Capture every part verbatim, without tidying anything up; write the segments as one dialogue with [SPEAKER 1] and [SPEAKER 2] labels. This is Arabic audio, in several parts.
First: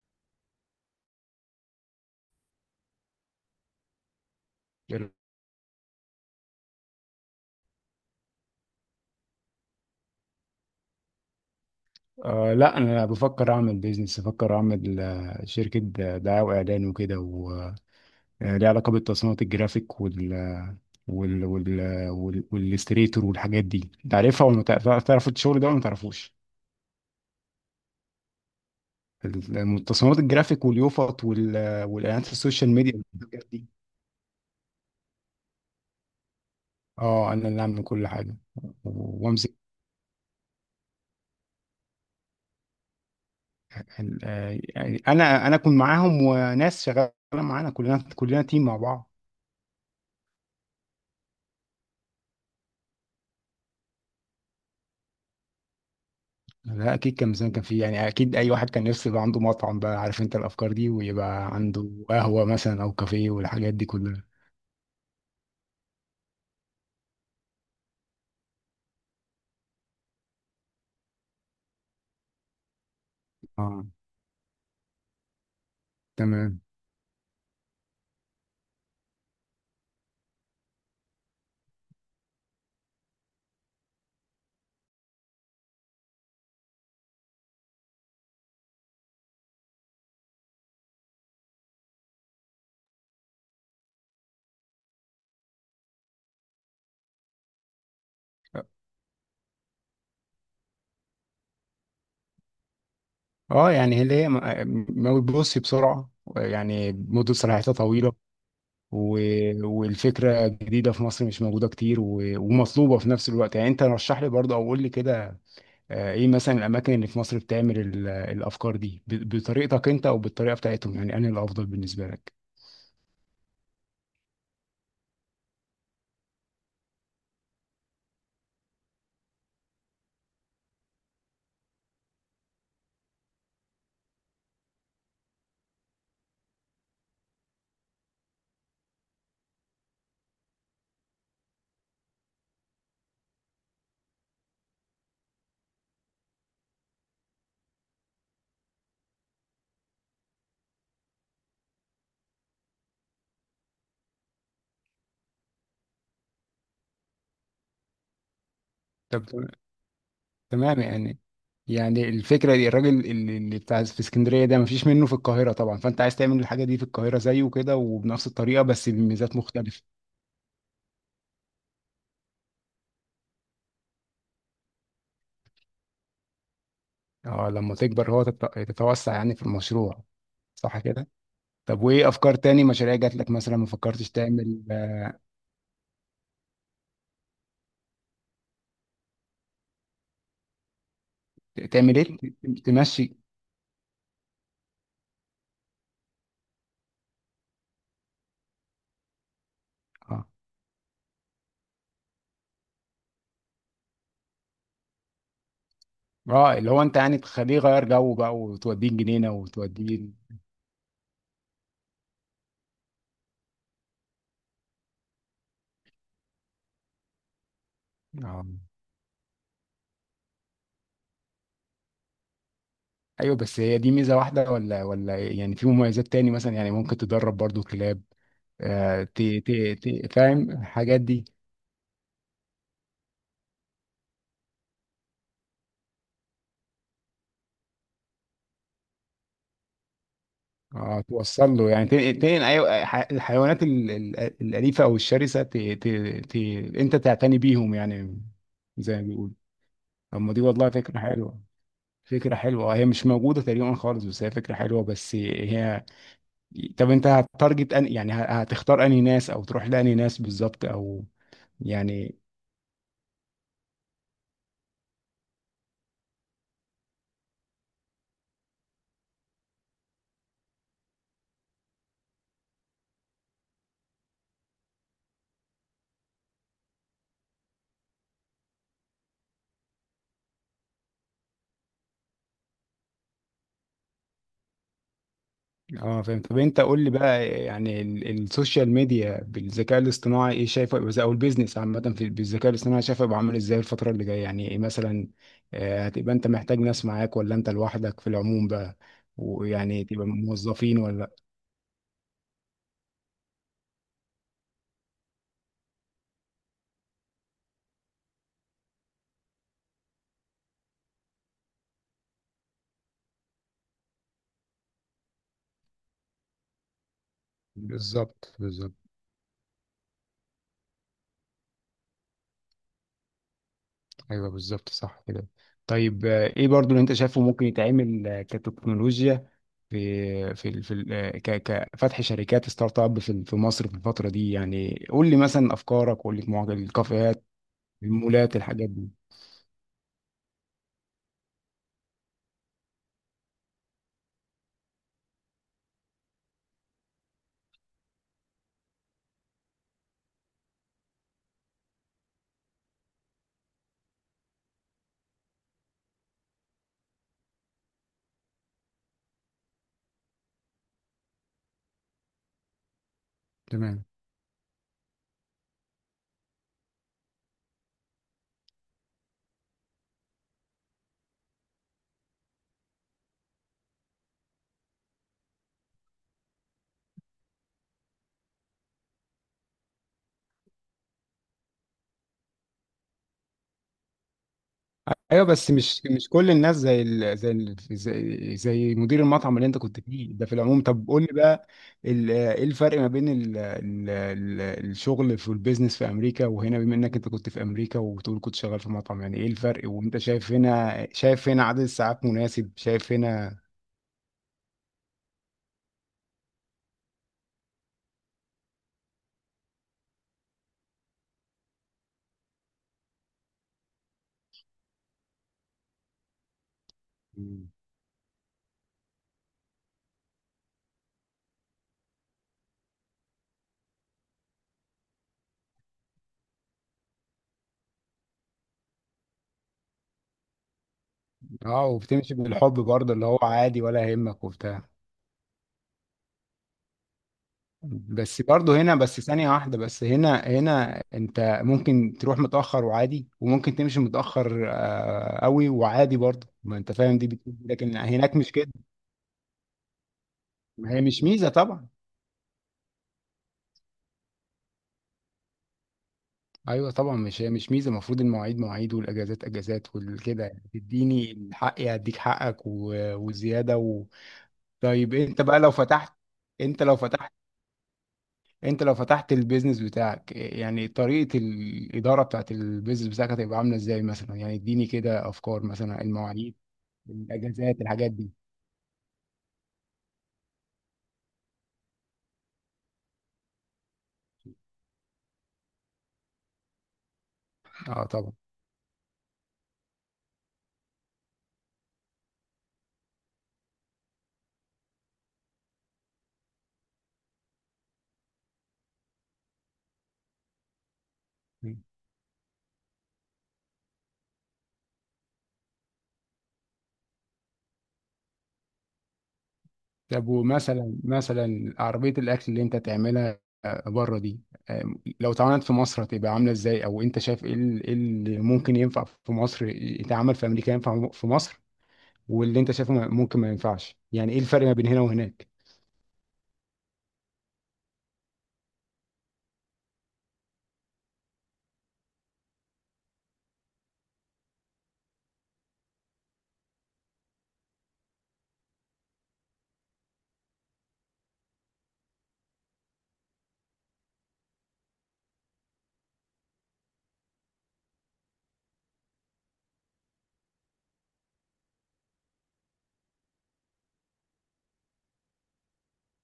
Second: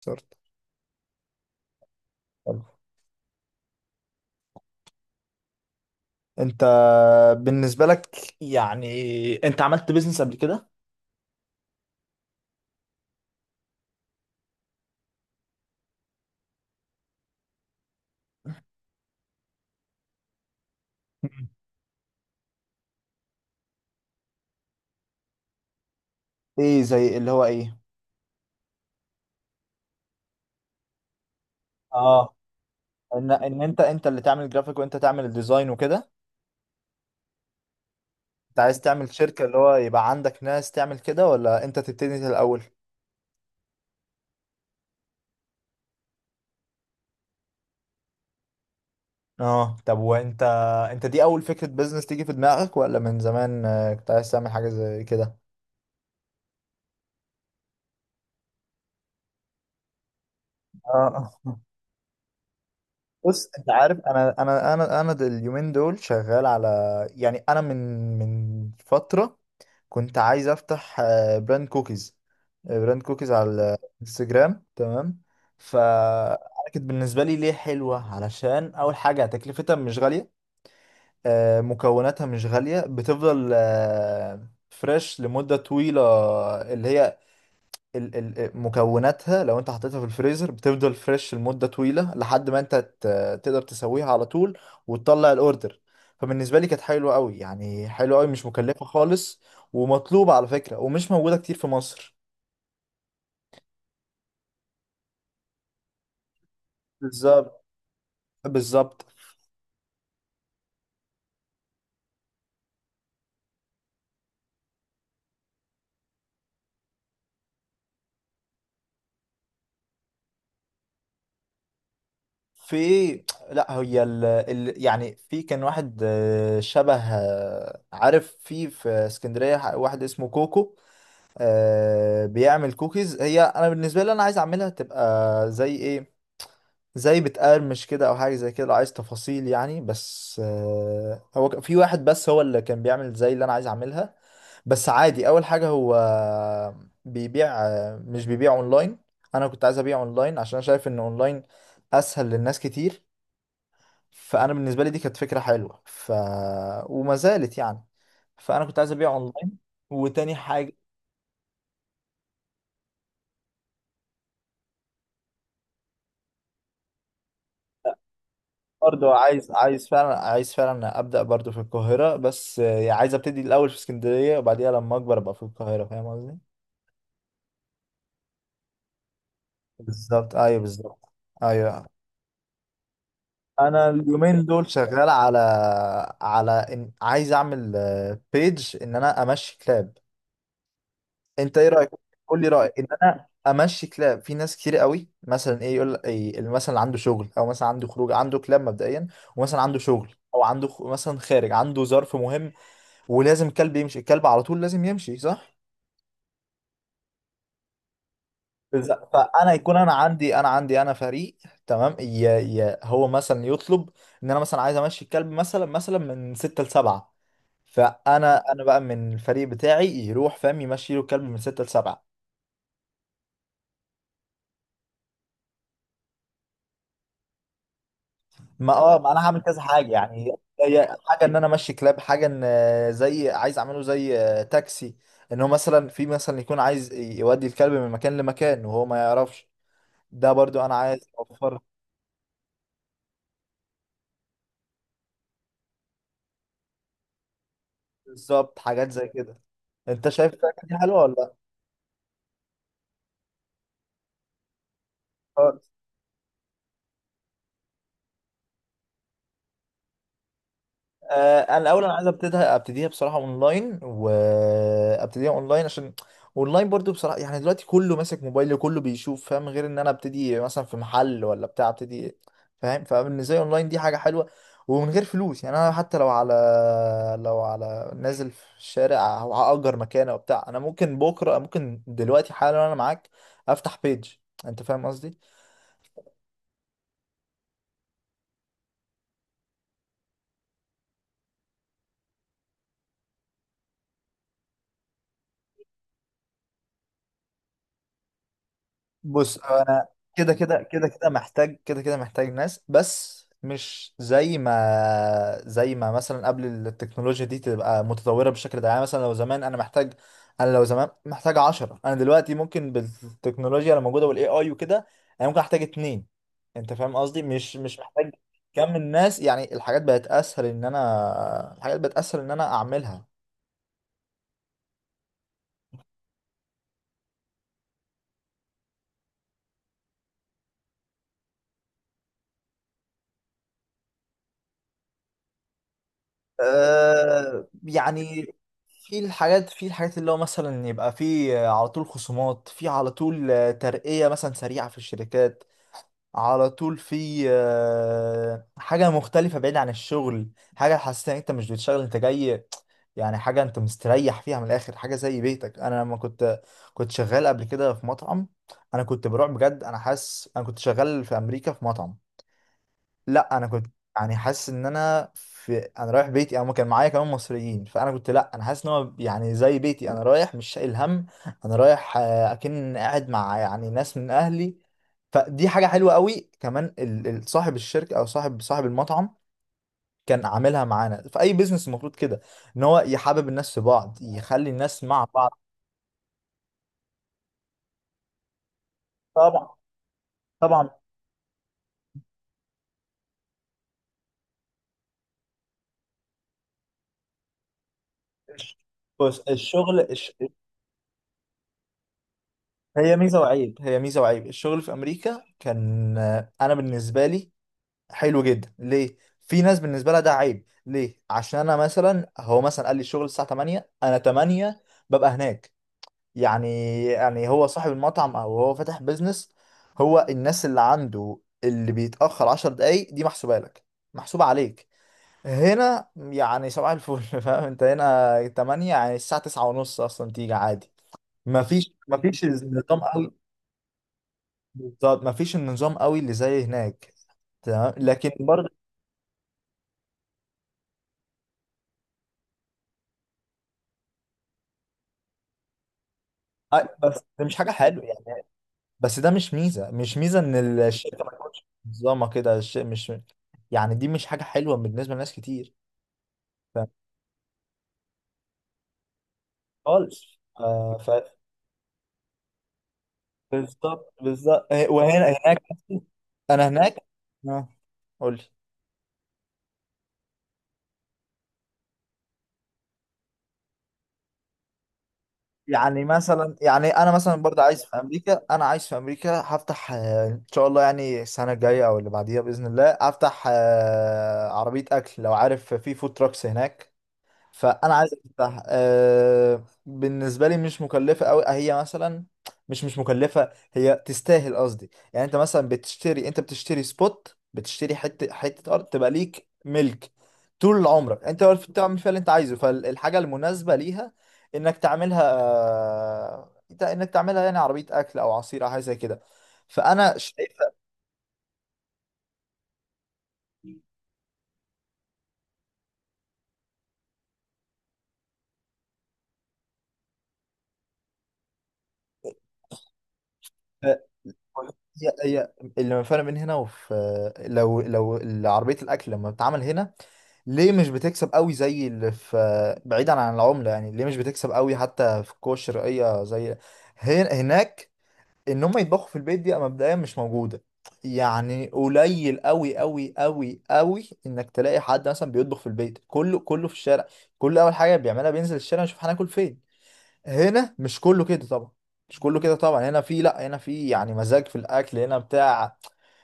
[SPEAKER 1] صرت حلو.
[SPEAKER 2] حلو.
[SPEAKER 1] انت بالنسبة لك، يعني انت عملت بيزنس قبل كده؟
[SPEAKER 2] آه لا انا بفكر اعمل بيزنس بفكر اعمل آه، شركه د- دعايه واعلان وكده وليه علاقه بالتصميمات الجرافيك وال وال
[SPEAKER 1] مم.
[SPEAKER 2] وال وال- والاستريتور والحاجات دي تعرفها ولا ما تعرف- تعرف الشغل ده ولا ما تعرفوش.
[SPEAKER 1] ايه زي اللي هو ايه؟
[SPEAKER 2] التصميمات الجرافيك واليوفط وال- والاعلانات في
[SPEAKER 1] اه.
[SPEAKER 2] السوشيال ميديا
[SPEAKER 1] ان
[SPEAKER 2] والحاجات
[SPEAKER 1] ان
[SPEAKER 2] دي.
[SPEAKER 1] انت انت اللي تعمل جرافيك وانت تعمل الديزاين وكده.
[SPEAKER 2] اه، انا اللي اعمل كل حاجه
[SPEAKER 1] انت عايز تعمل شركة
[SPEAKER 2] وامسك
[SPEAKER 1] اللي هو يبقى عندك ناس تعمل كده ولا انت تبتدي انت الاول؟
[SPEAKER 2] ال- آه، يعني انا انا اكون معاهم وناس شغاله معانا، كلنا كلنا تيم مع بعض.
[SPEAKER 1] اه، طب وانت، انت دي اول فكرة بيزنس تيجي في دماغك ولا من زمان آه، كنت عايز تعمل حاجة زي كده؟
[SPEAKER 2] لا اكيد، كان زمان كان في، يعني اكيد اي واحد كان نفسه يبقى عنده مطعم، بقى عارف انت الافكار دي،
[SPEAKER 1] اه،
[SPEAKER 2] ويبقى عنده قهوه مثلا او كافيه
[SPEAKER 1] بص انت
[SPEAKER 2] والحاجات دي
[SPEAKER 1] عارف،
[SPEAKER 2] كلها.
[SPEAKER 1] انا انا انا انا د- اليومين دول شغال على، يعني انا من من فترة كنت عايز افتح آه، براند كوكيز، آه، براند كوكيز على
[SPEAKER 2] اه.
[SPEAKER 1] الانستجرام، تمام. ف
[SPEAKER 2] تمام.
[SPEAKER 1] كانت بالنسبه لي ليه حلوه، علشان اول حاجه تكلفتها مش غاليه، آه، مكوناتها مش غاليه، بتفضل فريش لمده طويله، اللي هي ال- ال- مكوناتها لو انت حطيتها في الفريزر بتفضل فريش لمدة طويلة لحد ما انت ت- تقدر تسويها على طول وتطلع الاوردر. فبالنسبة لي كانت حلوة قوي، يعني حلوة قوي مش مكلفة خالص، ومطلوبة على فكرة، ومش موجودة كتير في مصر.
[SPEAKER 2] اه يعني اللي هي ما ما بتبص بسرعه، يعني مده
[SPEAKER 1] بالظبط،
[SPEAKER 2] صلاحيتها طويله
[SPEAKER 1] بالظبط.
[SPEAKER 2] و... والفكره جديده في مصر مش موجوده كتير و... ومطلوبه في نفس الوقت. يعني انت رشح لي برضه او قول لي كده، آه، ايه مثلا الاماكن اللي في مصر بتعمل ال... الافكار دي ب... بطريقتك انت او بالطريقه بتاعتهم، يعني انا الافضل بالنسبه لك.
[SPEAKER 1] في لا، هي ال... ال... يعني في كان واحد، آه، شبه، آه، عارف، في في اسكندرية ح- واحد اسمه كوكو، آه، بيعمل كوكيز. هي انا بالنسبه لي انا عايز اعملها تبقى زي ايه؟ زي بتقرمش كده او حاجه زي كده، لو عايز تفاصيل يعني. بس آه، هو ك- في واحد بس هو اللي كان بيعمل زي اللي انا عايز اعملها. بس عادي، اول حاجه هو بيبيع، آه، مش بيبيع اونلاين. انا كنت عايز ابيع اونلاين، عشان أنا شايف ان اونلاين اسهل للناس كتير. فانا بالنسبه لي دي كانت فكره حلوه، ف وما زالت يعني. فانا كنت عايز ابيع
[SPEAKER 2] طب
[SPEAKER 1] اونلاين. وتاني حاجه،
[SPEAKER 2] تمام، يعني يعني الفكره دي، الراجل اللي اللي بتاع في اسكندريه ده مفيش منه في القاهره طبعا، فانت عايز تعمل الحاجه دي في القاهره زيه كده وبنفس الطريقه بس
[SPEAKER 1] برضه
[SPEAKER 2] بميزات
[SPEAKER 1] عايز
[SPEAKER 2] مختلفه.
[SPEAKER 1] عايز فعلا، عايز فعلا ابدا برضه في القاهره، بس آه، عايز ابتدي الاول في اسكندريه، وبعديها لما اكبر ابقى في القاهره، فاهم قصدي.
[SPEAKER 2] اه لما تكبر هو تت- تتوسع يعني في المشروع.
[SPEAKER 1] بالظبط، ايوه
[SPEAKER 2] صح
[SPEAKER 1] بالظبط.
[SPEAKER 2] كده. طب
[SPEAKER 1] ايوه،
[SPEAKER 2] وايه افكار تاني مشاريع جات لك مثلا ما
[SPEAKER 1] انا
[SPEAKER 2] فكرتش
[SPEAKER 1] اليومين
[SPEAKER 2] تعمل؟
[SPEAKER 1] دول شغال على، على إن عايز اعمل بيج ان انا امشي كلاب. انت ايه رايك؟
[SPEAKER 2] تعمل ايه؟
[SPEAKER 1] قول لي
[SPEAKER 2] ت-
[SPEAKER 1] رايك ان
[SPEAKER 2] تمشي؟
[SPEAKER 1] انا امشي كلاب. في ناس كتير قوي، مثلا ايه يقول إيه؟ مثلا اللي عنده شغل او مثلا عنده خروج، عنده كلاب مبدئيا، ومثلا عنده شغل
[SPEAKER 2] اه.
[SPEAKER 1] او عنده خ- مثلا خارج، عنده ظرف مهم، ولازم الكلب يمشي. الكلب على طول لازم يمشي، صح؟
[SPEAKER 2] اه اللي هو انت يعني تخليه يغير جو بقى وتوديه
[SPEAKER 1] بز-
[SPEAKER 2] الجنينه
[SPEAKER 1] فانا يكون انا
[SPEAKER 2] وتوديه ال-
[SPEAKER 1] عندي، انا عندي انا فريق تمام، يا يا هو مثلا يطلب ان انا مثلا عايز امشي الكلب، مثلا مثلا من ستة لسبعة،
[SPEAKER 2] اه.
[SPEAKER 1] فانا انا بقى من الفريق بتاعي يروح، فاهم، يمشي له الكلب من ستة لسبعة.
[SPEAKER 2] ايوه بس هي دي ميزه واحده ولا ولا يعني في مميزات تاني مثلا، يعني ممكن تدرب برضو كلاب،
[SPEAKER 1] ما اه
[SPEAKER 2] آه،
[SPEAKER 1] ما انا هعمل
[SPEAKER 2] تي
[SPEAKER 1] كذا
[SPEAKER 2] تي
[SPEAKER 1] حاجة
[SPEAKER 2] تي
[SPEAKER 1] يعني.
[SPEAKER 2] فاهم
[SPEAKER 1] هي
[SPEAKER 2] الحاجات
[SPEAKER 1] حاجة
[SPEAKER 2] دي.
[SPEAKER 1] ان انا امشي كلاب، حاجة ان آه، زي عايز اعمله زي آه، تاكسي، ان هو مثلا في مثلا يكون عايز يودي الكلب من مكان لمكان وهو ما يعرفش، ده برضو انا عايز
[SPEAKER 2] اه توصل
[SPEAKER 1] اوفر.
[SPEAKER 2] له، يعني تنقل تنقل أي- ح- الحيوانات ال- ال- الأليفة أو الشرسة، تي تي تي أنت تعتني بيهم يعني،
[SPEAKER 1] بالظبط، حاجات
[SPEAKER 2] زي ما
[SPEAKER 1] زي
[SPEAKER 2] بيقولوا.
[SPEAKER 1] كده. انت
[SPEAKER 2] طب ما
[SPEAKER 1] شايف
[SPEAKER 2] دي
[SPEAKER 1] الحاجات
[SPEAKER 2] والله
[SPEAKER 1] دي
[SPEAKER 2] فكرة
[SPEAKER 1] حلوه ولا لا؟
[SPEAKER 2] حلوة، فكرة حلوة، آه، هي مش موجودة تقريبا خالص، بس هي فكرة حلوة بس
[SPEAKER 1] خالص
[SPEAKER 2] هي. طب أنت هتارجت أن يعني ه- هتختار أنهي ناس أو تروح لأنهي ناس بالظبط، أو
[SPEAKER 1] آه انا الاول انا عايز
[SPEAKER 2] يعني.
[SPEAKER 1] ابتديها ابتديها بصراحه اونلاين وابتديها اونلاين عشان اونلاين برضو بصراحه يعني دلوقتي كله ماسك موبايل كله بيشوف فاهم غير ان انا ابتدي مثلا في محل ولا بتاع ابتدي فاهم فبالنسبه لي اونلاين دي حاجه حلوه ومن غير فلوس يعني انا حتى لو على لو على نازل في الشارع او هاجر مكان او بتاع انا ممكن بكره ممكن دلوقتي حالا انا معاك افتح بيج انت فاهم قصدي
[SPEAKER 2] اه فاهم. طب انت قول لي بقى، يعني ال- السوشيال ميديا بالذكاء الاصطناعي ايه شايفه يبقى ازاي، او البيزنس عامه في بالذكاء الاصطناعي شايفه يبقى عامل ازاي الفتره اللي جايه، يعني ايه مثلا، آه، هتبقى انت محتاج ناس معاك ولا انت لوحدك في العموم بقى،
[SPEAKER 1] بص
[SPEAKER 2] ويعني
[SPEAKER 1] انا
[SPEAKER 2] تبقى
[SPEAKER 1] كده كده
[SPEAKER 2] موظفين
[SPEAKER 1] كده كده
[SPEAKER 2] ولا؟
[SPEAKER 1] محتاج كده كده محتاج ناس بس مش زي ما زي ما مثلا قبل التكنولوجيا دي تبقى متطورة بالشكل ده يعني مثلا لو زمان انا محتاج انا لو زمان محتاج عشرة انا دلوقتي ممكن بالتكنولوجيا اللي موجودة والاي اي وكده انا ممكن احتاج اتنين انت فاهم قصدي مش مش محتاج
[SPEAKER 2] بالظبط بالظبط.
[SPEAKER 1] كم الناس يعني الحاجات بقت اسهل ان انا الحاجات بقت اسهل ان انا اعملها
[SPEAKER 2] ايوه بالظبط، صح كده. طيب آه، ايه برضو اللي انت شايفه ممكن يتعمل آه، كتكنولوجيا، في في ال- في ال- آه، ك- كفتح شركات ستارت اب في في مصر في الفتره دي، يعني قول لي مثلا افكارك، قول لي معجب الكافيهات،
[SPEAKER 1] آه يعني
[SPEAKER 2] المولات، الحاجات دي.
[SPEAKER 1] في الحاجات في الحاجات اللي هو مثلا يبقى في على طول خصومات في على طول آه، ترقية مثلا سريعة في الشركات على طول في آه، حاجة مختلفة بعيد عن الشغل حاجة حاسس ان انت مش بتشتغل انت جاي يعني حاجة انت مستريح فيها من الاخر حاجة زي بيتك انا لما كنت كنت شغال قبل كده في مطعم انا كنت بروح بجد انا حاسس انا كنت شغال في امريكا في مطعم لا انا كنت
[SPEAKER 2] تمام.
[SPEAKER 1] يعني حاسس ان انا في انا رايح بيتي او كان معايا كمان مصريين فانا كنت لا انا حاسس ان هو يعني زي بيتي انا رايح مش شايل هم انا رايح آه، اكن قاعد مع يعني ناس من اهلي فدي حاجه حلوه قوي كمان ال- ال- صاحب الشركه او صاحب صاحب المطعم كان عاملها معانا في اي بيزنس المفروض كده ان هو يحبب الناس في بعض يخلي الناس مع
[SPEAKER 2] ايوه
[SPEAKER 1] بعض
[SPEAKER 2] بس مش مش كل الناس زي ال... زي ال... زي زي مدير المطعم اللي
[SPEAKER 1] طبعا
[SPEAKER 2] انت كنت فيه ده في العموم.
[SPEAKER 1] طبعا
[SPEAKER 2] طب قول لي بقى، ال... ايه الفرق ما بين ال... ال... ال... الشغل في البيزنس في امريكا وهنا، بما انك انت كنت في امريكا وبتقول كنت شغال في مطعم، يعني
[SPEAKER 1] بص
[SPEAKER 2] ايه الفرق؟
[SPEAKER 1] الشغل
[SPEAKER 2] وانت
[SPEAKER 1] الش...
[SPEAKER 2] شايف هنا، شايف هنا عدد الساعات مناسب، شايف
[SPEAKER 1] هي ميزه
[SPEAKER 2] هنا.
[SPEAKER 1] وعيب هي ميزه وعيب الشغل في امريكا كان آه، انا بالنسبه لي حلو جدا ليه في ناس بالنسبه لها ده عيب ليه عشان انا مثلا هو مثلا قال لي الشغل الساعه تمانية انا تمانية ببقى هناك يعني يعني هو
[SPEAKER 2] مم.
[SPEAKER 1] صاحب المطعم او هو فاتح بيزنس هو الناس اللي عنده اللي بيتاخر عشر دقايق دي محسوبه لك محسوبه عليك هنا يعني صباح الفل فاهم انت هنا تمانية يعني الساعه تسعة ونص اصلا تيجي عادي
[SPEAKER 2] اه،
[SPEAKER 1] مفيش
[SPEAKER 2] وبتمشي
[SPEAKER 1] مفيش
[SPEAKER 2] بالحب
[SPEAKER 1] النظام
[SPEAKER 2] برضه اللي
[SPEAKER 1] قوي
[SPEAKER 2] هو عادي ولا يهمك وبتاع.
[SPEAKER 1] بالظبط مفيش النظام قوي اللي زي هناك تمام لكن
[SPEAKER 2] بس برضه هنا، بس ثانية واحدة، بس هنا هنا انت ممكن تروح متأخر وعادي وممكن تمشي متأخر آه، قوي وعادي برضه، ما
[SPEAKER 1] أي-
[SPEAKER 2] انت فاهم
[SPEAKER 1] بس
[SPEAKER 2] دي
[SPEAKER 1] ده
[SPEAKER 2] بتقول
[SPEAKER 1] مش
[SPEAKER 2] إيه،
[SPEAKER 1] حاجة
[SPEAKER 2] لكن
[SPEAKER 1] حلوة
[SPEAKER 2] هناك
[SPEAKER 1] يعني
[SPEAKER 2] مش كده.
[SPEAKER 1] بس ده مش ميزة مش ميزة إن
[SPEAKER 2] ما هي مش
[SPEAKER 1] الشركة ما
[SPEAKER 2] ميزة
[SPEAKER 1] تكونش
[SPEAKER 2] طبعا.
[SPEAKER 1] منظمة كده الشيء مش يعني دي مش حاجة حلوة بالنسبة لناس كتير ف-
[SPEAKER 2] ايوه طبعا، مش هي مش ميزة، المفروض المواعيد مواعيد والاجازات اجازات
[SPEAKER 1] خالص
[SPEAKER 2] والكده، يعني
[SPEAKER 1] آه. ف
[SPEAKER 2] تديني الحق هديك حقك و- وزيادة و...
[SPEAKER 1] بالظبط بالظبط،
[SPEAKER 2] طيب
[SPEAKER 1] وهنا
[SPEAKER 2] انت بقى
[SPEAKER 1] هناك،
[SPEAKER 2] لو فتحت،
[SPEAKER 1] أنا
[SPEAKER 2] انت لو
[SPEAKER 1] هناك
[SPEAKER 2] فتحت،
[SPEAKER 1] آه. قول لي.
[SPEAKER 2] انت لو فتحت البيزنس بتاعك، يعني طريقة الإدارة بتاعت البيزنس بتاعك هتبقى عاملة ازاي مثلا؟ يعني اديني كده أفكار، مثلا
[SPEAKER 1] يعني
[SPEAKER 2] المواعيد،
[SPEAKER 1] مثلا، يعني أنا مثلا برضه
[SPEAKER 2] الأجازات،
[SPEAKER 1] عايز في
[SPEAKER 2] الحاجات دي.
[SPEAKER 1] أمريكا، أنا عايز في أمريكا هفتح، آه، إن شاء الله يعني السنة الجاية أو اللي بعديها بإذن الله، أفتح آه، عربية أكل، لو عارف في فود تراكس هناك. فانا
[SPEAKER 2] اه
[SPEAKER 1] عايز
[SPEAKER 2] طبعا.
[SPEAKER 1] افتح أه، بالنسبه لي مش مكلفه قوي هي مثلا، مش مش مكلفه، هي تستاهل قصدي. يعني انت مثلا بتشتري، انت بتشتري سبوت، بتشتري حته، حته ارض تبقى ليك ملك طول عمرك، انت عارف تعمل فيها اللي انت عايزه، فالحاجه المناسبه ليها انك تعملها، آه، انك تعملها يعني عربيه اكل او عصير او حاجه زي كده. فانا
[SPEAKER 2] طب
[SPEAKER 1] شايف
[SPEAKER 2] ومثلا مثلا عربية الأكل اللي انت تعملها بره دي، آم، لو اتعملت في مصر هتبقى عاملة ازاي، أو انت شايف ايه ال- ايه اللي ممكن ينفع في مصر يتعمل في أمريكا ينفع في مصر، واللي انت شايفه ممكن ما ينفعش، يعني ايه الفرق ما بين هنا
[SPEAKER 1] هي
[SPEAKER 2] وهناك؟
[SPEAKER 1] هي اللي فرق بين هنا وفي، لو لو عربية الأكل لما بتتعمل هنا ليه مش بتكسب قوي زي اللي في، بعيدا عن العملة، يعني ليه مش بتكسب قوي حتى في الكوش الشرقية زي هن- هناك. إن هم يطبخوا في البيت، دي مبدئيا مش موجودة، يعني قليل قوي قوي قوي قوي إنك تلاقي حد مثلا بيطبخ في البيت. كله كله في الشارع، كله أول حاجة بيعملها بينزل الشارع يشوف هناكل فين. هنا مش كله كده طبعا، مش كله كده طبعا. هنا في، لا هنا في يعني مزاج في الاكل هنا بتاع،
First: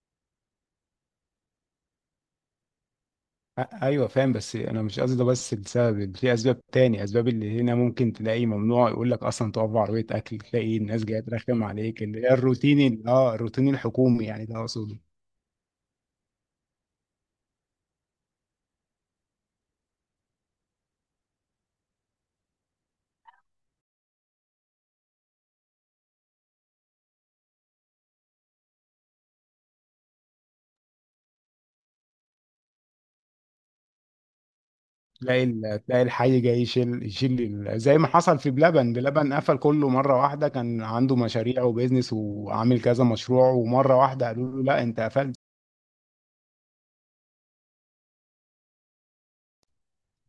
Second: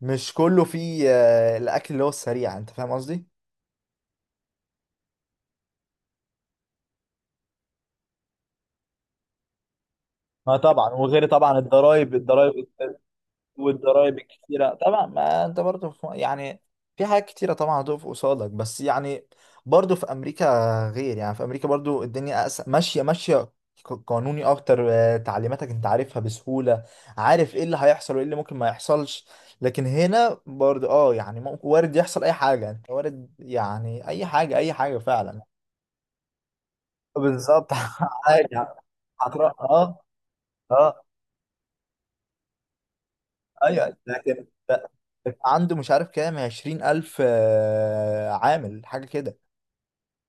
[SPEAKER 1] مش كله في آه، الاكل اللي هو السريع، انت فاهم قصدي.
[SPEAKER 2] أ- ايوه فاهم، بس انا مش قصدي ده، بس لسبب في اسباب تاني، اسباب اللي هنا ممكن تلاقي ممنوع يقول لك اصلا تقف بعربيه اكل،
[SPEAKER 1] اه
[SPEAKER 2] تلاقي
[SPEAKER 1] طبعا،
[SPEAKER 2] الناس جايه
[SPEAKER 1] وغير طبعا
[SPEAKER 2] ترخم عليك،
[SPEAKER 1] الضرايب،
[SPEAKER 2] اللي هي
[SPEAKER 1] الضرايب
[SPEAKER 2] الروتين ال- اه الروتين
[SPEAKER 1] والضرايب
[SPEAKER 2] الحكومي، يعني ده
[SPEAKER 1] الكتيرة
[SPEAKER 2] اقصده.
[SPEAKER 1] طبعا، ما انت برضو في يعني في حاجات كتيرة طبعا هتقف قصادك، بس يعني برضو في امريكا، غير يعني في امريكا برضو الدنيا أس... ماشية ماشية، ق- قانوني اكتر، آه، تعليماتك انت عارفها بسهولة، عارف ايه اللي هيحصل وايه اللي ممكن ما يحصلش. لكن هنا برضو اه يعني ممكن وارد يحصل اي حاجة، انت وارد يعني اي حاجة، اي حاجة فعلا.
[SPEAKER 2] تلاقي ال- تلاقي الحي جاي يشيل يشيل
[SPEAKER 1] بالظبط.
[SPEAKER 2] ال- زي ما حصل في
[SPEAKER 1] حاجة
[SPEAKER 2] بلبن، بلبن
[SPEAKER 1] هتروح
[SPEAKER 2] قفل كله
[SPEAKER 1] اه.
[SPEAKER 2] مره واحده، كان
[SPEAKER 1] اه،
[SPEAKER 2] عنده مشاريع وبيزنس وعامل كذا مشروع
[SPEAKER 1] ايوه،
[SPEAKER 2] ومره واحده
[SPEAKER 1] لكن
[SPEAKER 2] قالوا له لا
[SPEAKER 1] ده
[SPEAKER 2] انت قفلت.
[SPEAKER 1] عنده مش عارف كام، عشرين ألف آه، عامل حاجة كده.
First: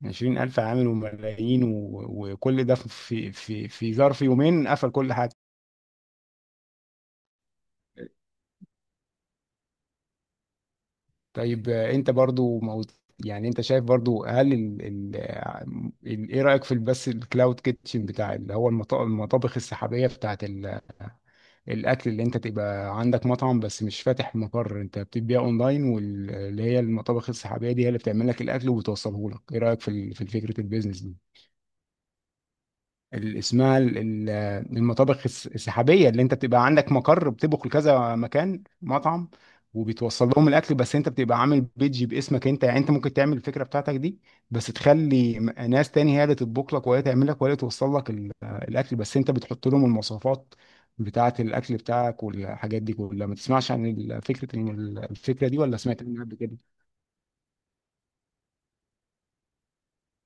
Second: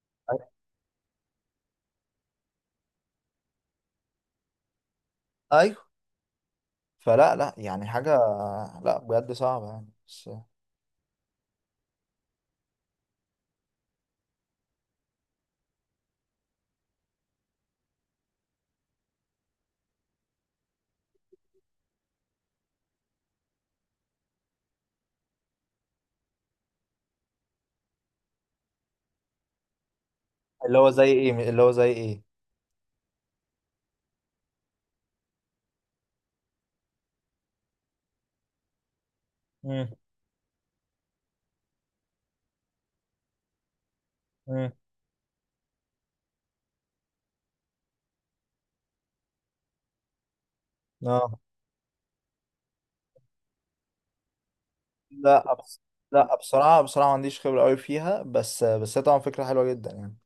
[SPEAKER 2] عشرين الف عامل وملايين و- وكل ده في في في ظرف يومين قفل كل حاجه.
[SPEAKER 1] أيوه. فلا لا، يعني حاجة لا بجد صعبة يعني، بس
[SPEAKER 2] طيب آه، انت برضو موت، يعني انت شايف برضو هل ال... ال... ال... ايه رأيك في بس الكلاود كيتشن بتاع، اللي هو المط... المطابخ السحابية بتاعت ال... الاكل، اللي انت تبقى عندك مطعم بس مش فاتح مقر، انت بتبيع اونلاين، واللي هي المطابخ السحابية دي هي اللي بتعمل لك الاكل وبتوصله لك، ايه رأيك في ال... في فكرة
[SPEAKER 1] اللي هو
[SPEAKER 2] البيزنس
[SPEAKER 1] زي
[SPEAKER 2] دي؟
[SPEAKER 1] إيه؟ اللي هو زي إيه؟
[SPEAKER 2] ال- اسمها ال- ال- المطابخ الس- السحابيه اللي انت بتبقى عندك مقر بتطبخ لكذا مكان مطعم
[SPEAKER 1] امم،
[SPEAKER 2] وبتوصل لهم الاكل، بس انت بتبقى عامل بيدج باسمك انت، يعني انت ممكن تعمل الفكره بتاعتك دي، بس
[SPEAKER 1] امم.
[SPEAKER 2] تخلي م- ناس تاني هي اللي تطبخ لك وهي تعمل لك وهي اللي توصل لك ال- الاكل، بس انت بتحط لهم المواصفات بتاعه
[SPEAKER 1] اه،
[SPEAKER 2] الاكل بتاعك والحاجات دي كلها. ما تسمعش عن ال- فكره الم- الفكره
[SPEAKER 1] لا
[SPEAKER 2] دي ولا
[SPEAKER 1] بس،
[SPEAKER 2] سمعت عنها
[SPEAKER 1] لا
[SPEAKER 2] قبل كده؟
[SPEAKER 1] بصراحة، بصراحة ما عنديش خبرة قوي فيها، بس بس هي طبعا فكرة حلوة جدا يعني،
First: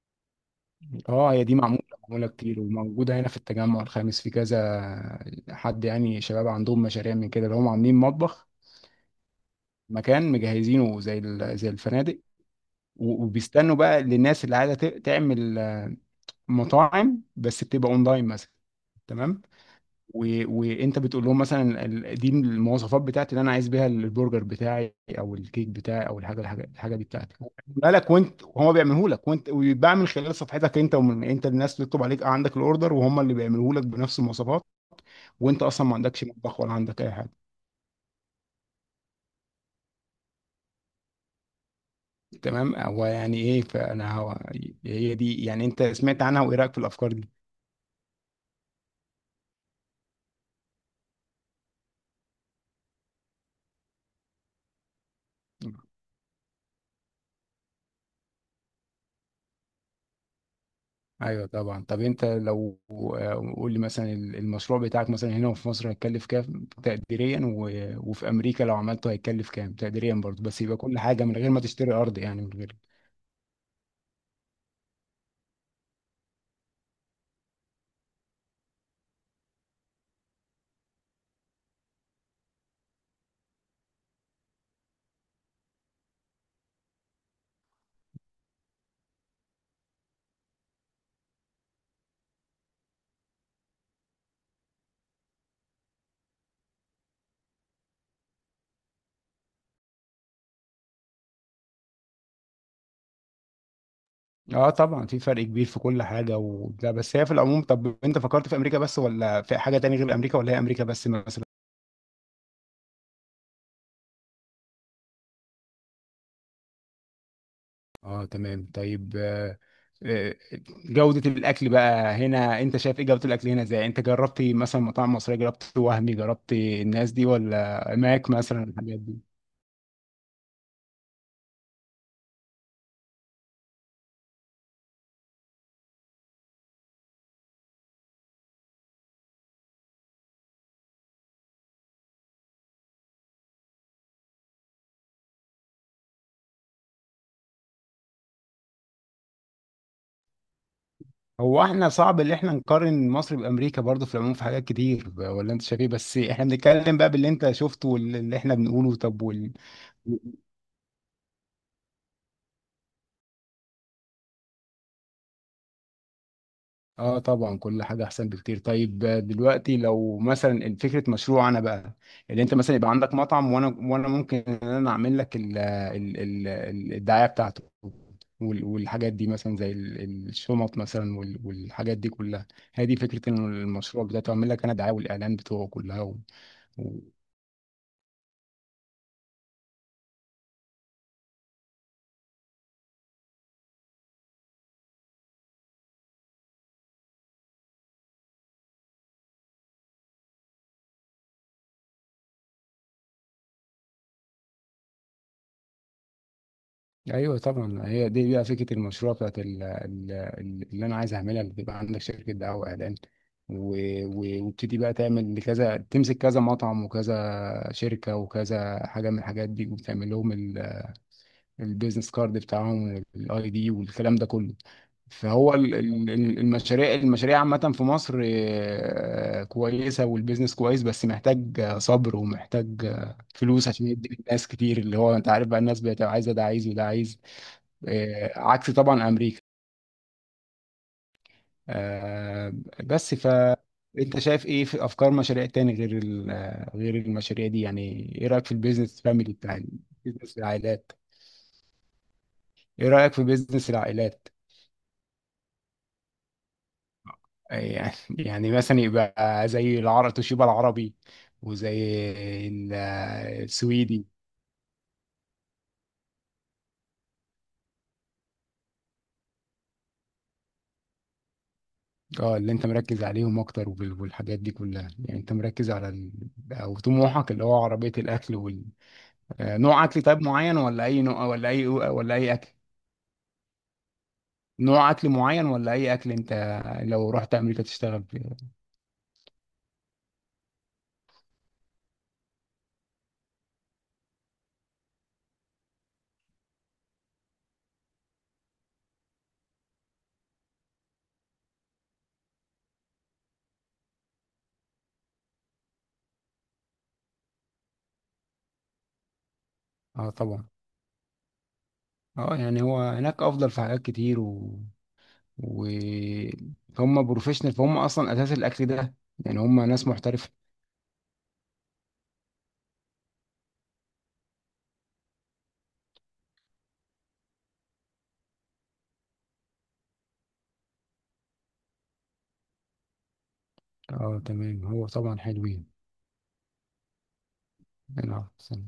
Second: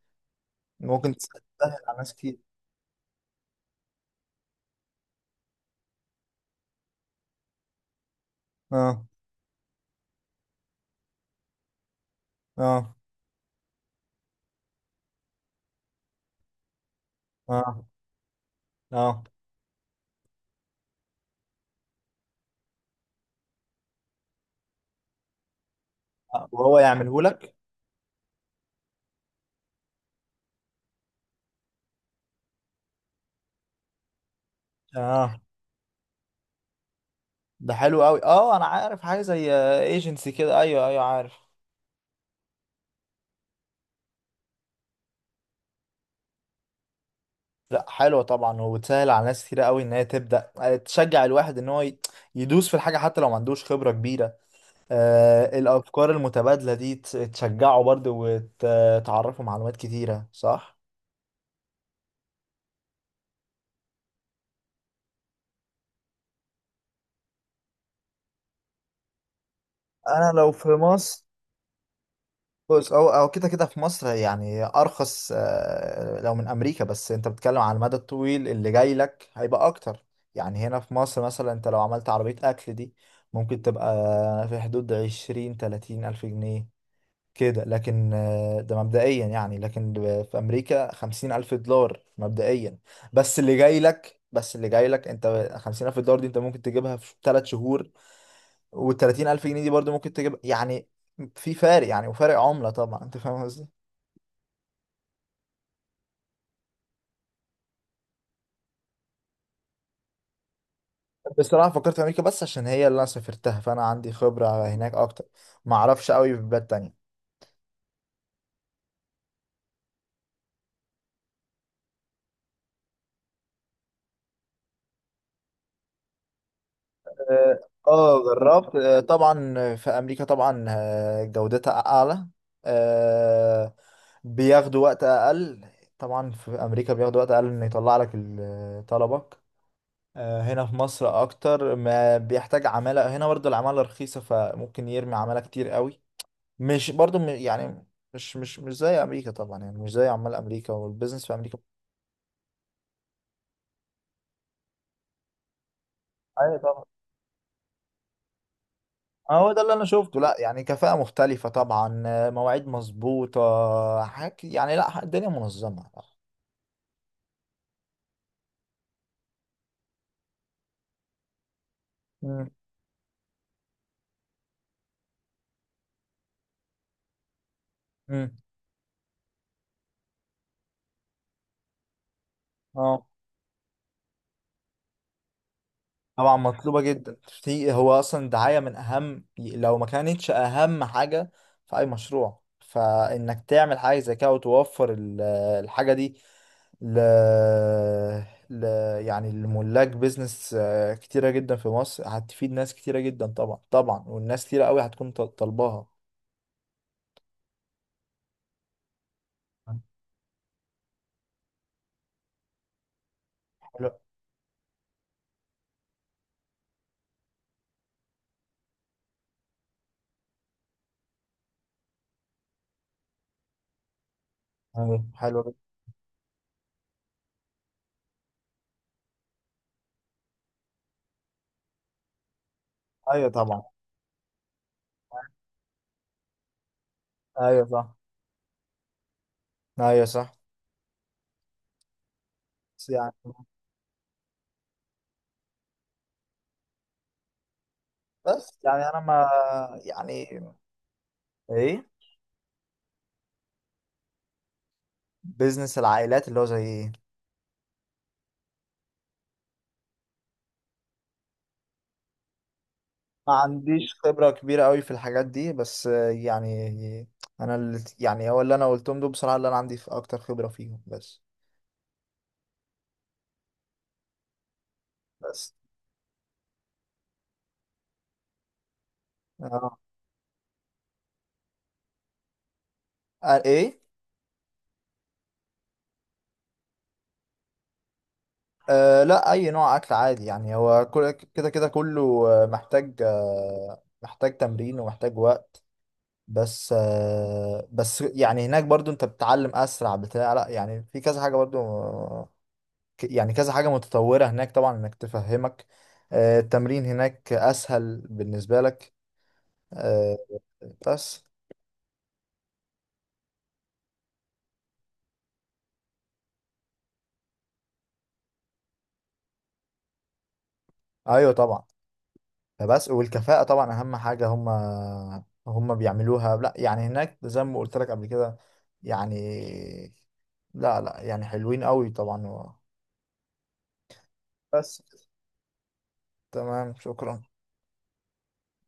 [SPEAKER 1] ممكن
[SPEAKER 2] اه،
[SPEAKER 1] تسهل
[SPEAKER 2] هي دي معمولة
[SPEAKER 1] على ناس
[SPEAKER 2] معمولة
[SPEAKER 1] كتير.
[SPEAKER 2] كتير وموجودة هنا في التجمع الخامس في كذا حد، يعني شباب عندهم مشاريع من كده اللي هم عاملين مطبخ،
[SPEAKER 1] اه،
[SPEAKER 2] مكان مجهزينه زي ال- زي الفنادق
[SPEAKER 1] اه،
[SPEAKER 2] و- وبيستنوا بقى للناس اللي عايزة ت- تعمل آه، مطاعم بس
[SPEAKER 1] اه،
[SPEAKER 2] بتبقى اونلاين مثلا.
[SPEAKER 1] اه،
[SPEAKER 2] تمام و... وانت بتقول لهم مثلا ال- دي المواصفات بتاعتي اللي انا عايز بيها البرجر بتاعي او الكيك بتاعي او الحاجه الحاجه,
[SPEAKER 1] وهو
[SPEAKER 2] الحاجة دي
[SPEAKER 1] يعمله
[SPEAKER 2] بتاعتي، هو
[SPEAKER 1] لك،
[SPEAKER 2] بيعملها لك، وانت هما بيعمله لك، وانت ويتباع من خلال صفحتك انت، ومن انت الناس تطلب عليك، عندك الاوردر وهم اللي بيعمله لك بنفس المواصفات،
[SPEAKER 1] اه.
[SPEAKER 2] وانت اصلا ما عندكش مطبخ ولا عندك اي حاجه.
[SPEAKER 1] ده حلو قوي، اه انا عارف حاجة زي ايجنسي كده، ايوه ايوه عارف.
[SPEAKER 2] تمام. هو يعني ايه، فانا هو، هي دي يعني انت سمعت عنها وايه رايك في الافكار دي؟
[SPEAKER 1] لا حلوة طبعا، وبتسهل على ناس كتير قوي ان هي تبدأ، آه، تشجع الواحد ان هو ي- يدوس في الحاجة حتى لو ما عندوش خبرة كبيرة. آه، الأفكار المتبادلة دي تس- تشجعه برضه وتعرفه معلومات كتيرة، صح؟
[SPEAKER 2] ايوه طبعا. طب انت لو آه، قول لي مثلا ال- المشروع بتاعك مثلا هنا في مصر هيتكلف كام تقديريا و- وفي امريكا لو عملته هيتكلف كام تقديريا
[SPEAKER 1] انا
[SPEAKER 2] برضه،
[SPEAKER 1] لو
[SPEAKER 2] بس
[SPEAKER 1] في
[SPEAKER 2] يبقى كل حاجه
[SPEAKER 1] مصر،
[SPEAKER 2] من غير ما تشتري ارض، يعني من غير.
[SPEAKER 1] بص، او او كده كده في مصر يعني ارخص، آه، لو من امريكا، بس انت بتتكلم على المدى الطويل، اللي جاي لك هيبقى اكتر. يعني هنا في مصر مثلا انت لو عملت عربية اكل دي ممكن تبقى في حدود عشرين تلاتين الف جنيه كده، لكن آه، ده مبدئيا يعني. لكن ب- في أمريكا خمسين ألف دولار مبدئيا، بس اللي جاي لك، بس اللي جاي لك أنت خمسين ألف دولار دي أنت ممكن تجيبها في ثلاث شهور، والتلاتين ألف جنيه دي برضه ممكن تجيب يعني. في فارق يعني، وفارق عملة طبعا، أنت فاهم قصدي.
[SPEAKER 2] اه طبعا في فرق كبير في كل حاجه وده، بس هي في العموم. طب انت فكرت في امريكا بس، ولا في حاجه تانية غير امريكا، ولا هي امريكا بس مثلا؟
[SPEAKER 1] بصراحة فكرت في أمريكا بس عشان هي اللي أنا سافرتها فأنا عندي خبرة هناك أكتر، ما أعرفش قوي في بلاد تانية.
[SPEAKER 2] اه تمام. طيب آه، آه، جودة الأكل بقى هنا، أنت شايف إيه جودة الأكل هنا إزاي؟ أنت جربت مثلا مطاعم مصرية، جربت وهمي، جربت الناس دي
[SPEAKER 1] اه،
[SPEAKER 2] ولا
[SPEAKER 1] آه،
[SPEAKER 2] ماك مثلا
[SPEAKER 1] جربت، آه،
[SPEAKER 2] الحاجات دي؟
[SPEAKER 1] طبعا في امريكا طبعا، آه، جودتها اعلى، آه، بياخدوا وقت اقل. طبعا في امريكا بياخدوا وقت اقل ان يطلع لك ال- طلبك. آه، هنا في مصر اكتر ما بيحتاج عمالة، هنا برضه العمالة رخيصة، فممكن يرمي عمالة كتير قوي. مش برضه م- يعني مش مش مش زي امريكا طبعا، يعني مش زي عمال امريكا والبيزنس في امريكا.
[SPEAKER 2] هو إحنا صعب إن إحنا نقارن مصر بأمريكا برضه في العموم، في حاجات كتير، ولا أنت شايف إيه؟ بس إحنا
[SPEAKER 1] ايوه طبعا،
[SPEAKER 2] بنتكلم بقى باللي أنت شفته واللي إحنا بنقوله. طب
[SPEAKER 1] آه، هو
[SPEAKER 2] وال...
[SPEAKER 1] ده اللي انا شفته. لا يعني كفاءة مختلفة طبعا، آه، مواعيد مظبوطة، حاجة يعني، لا الدنيا منظمة.
[SPEAKER 2] اه طبعا كل حاجة احسن بكتير. طيب آه، دلوقتي لو مثلا فكرة مشروع انا بقى، اللي
[SPEAKER 1] مم.
[SPEAKER 2] انت مثلا يبقى عندك مطعم، وانا وانا ممكن ان انا اعمل لك ال ال ال الدعاية بتاعته
[SPEAKER 1] مم.
[SPEAKER 2] وال- والحاجات دي مثلا زي ال- الشنط مثلا وال- والحاجات دي كلها. هي دي
[SPEAKER 1] اه
[SPEAKER 2] فكرة ان المشروع بتاعته، اعمل لك انا دعاية والاعلان بتوعه كلها.
[SPEAKER 1] طبعا مطلوبة جدا، في هو اصلا الدعاية من اهم لو ما كانتش اهم حاجة في اي مشروع، فانك تعمل حاجة زي كده وتوفر ال- الحاجة دي ل... ل... يعني الملاك بيزنس آه، كتيرة جدا في مصر، هتفيد ناس كتيرة جدا طبعا طبعا، والناس كتيرة قوي هتكون طل- طالباها.
[SPEAKER 2] ايوه طبعا. هي دي بقى فكره المشروع بتاعت ال- ال- ال- اللي انا عايز اعملها، اللي تبقى عندك شركه دعايه واعلان و- و- وابتدي بقى تعمل كذا، تمسك كذا مطعم وكذا شركه وكذا حاجه من الحاجات دي، وتعمل لهم ال- البيزنس كارد بتاعهم والاي دي والكلام ده كله.
[SPEAKER 1] ايوه حلو
[SPEAKER 2] فهو
[SPEAKER 1] جدا.
[SPEAKER 2] ال- ال- ال- المشاريع المشاريع عامه في مصر آه، كويسه والبيزنس كويس، بس محتاج آه، صبر ومحتاج آه،
[SPEAKER 1] ايوه طبعا.
[SPEAKER 2] فلوس، عشان يدي الناس كتير اللي هو انت عارف بقى، الناس بقت عايزه ده عايز وده عايز،
[SPEAKER 1] ايوه صح.
[SPEAKER 2] آه، عكس طبعا امريكا.
[SPEAKER 1] ايوه صح.
[SPEAKER 2] آه،
[SPEAKER 1] بس يعني،
[SPEAKER 2] بس ف انت شايف ايه في افكار مشاريع تاني غير ال- آه، غير المشاريع دي يعني؟ ايه رايك في
[SPEAKER 1] بس يعني انا
[SPEAKER 2] البيزنس
[SPEAKER 1] ما،
[SPEAKER 2] فاميلي بتاع، بيزنس
[SPEAKER 1] يعني
[SPEAKER 2] العائلات،
[SPEAKER 1] ايه
[SPEAKER 2] ايه رايك في بيزنس العائلات؟
[SPEAKER 1] بيزنس العائلات اللي هو زي ايه؟
[SPEAKER 2] آه، يعني يعني مثلا يبقى زي العرب توشيبا العربي وزي ال-
[SPEAKER 1] ما
[SPEAKER 2] آه،
[SPEAKER 1] عنديش
[SPEAKER 2] السويدي.
[SPEAKER 1] خبرة كبيرة قوي في الحاجات دي، بس آه، يعني انا اللي يعني هو اللي انا قلتهم دول بصراحة، اللي انا عندي في اكتر خبرة فيهم بس.
[SPEAKER 2] اه اللي انت مركز عليهم اكتر وال- والحاجات دي كلها، يعني انت
[SPEAKER 1] بس
[SPEAKER 2] مركز على ال... او طموحك اللي هو عربية الاكل وال... آه،
[SPEAKER 1] آه.
[SPEAKER 2] نوع اكل طيب معين ولا اي نوع ولا اي ولا اي اكل؟
[SPEAKER 1] آه ايه.
[SPEAKER 2] نوع اكل معين ولا اي اكل انت لو رحت امريكا تشتغل فيه؟
[SPEAKER 1] آه لا، اي نوع اكل عادي يعني، هو كل- كده كده كله آه، محتاج آه، محتاج تمرين ومحتاج وقت. بس آه، بس يعني هناك برضو انت بتتعلم اسرع بتاع، لا يعني في كذا حاجه برضو آه، ك- يعني كذا حاجه متطوره هناك طبعا، انك تفهمك آه، التمرين هناك اسهل بالنسبه لك،
[SPEAKER 2] اه
[SPEAKER 1] آه،
[SPEAKER 2] طبعا.
[SPEAKER 1] بس
[SPEAKER 2] اه يعني هو هناك افضل في حاجات كتير و... و... هم بروفيشنال، فهم اصلا اساس الاكل ده، يعني هم ناس محترفه.
[SPEAKER 1] ايوه طبعا. فبس، والكفاءه طبعا اهم حاجه هم هم بيعملوها. لا يعني هناك زي ما قلت لك قبل كده، يعني لا لا، يعني حلوين قوي طبعا،
[SPEAKER 2] اه تمام،
[SPEAKER 1] بس
[SPEAKER 2] هو طبعا حلوين.
[SPEAKER 1] تمام شكرا.
[SPEAKER 2] انا أحسن.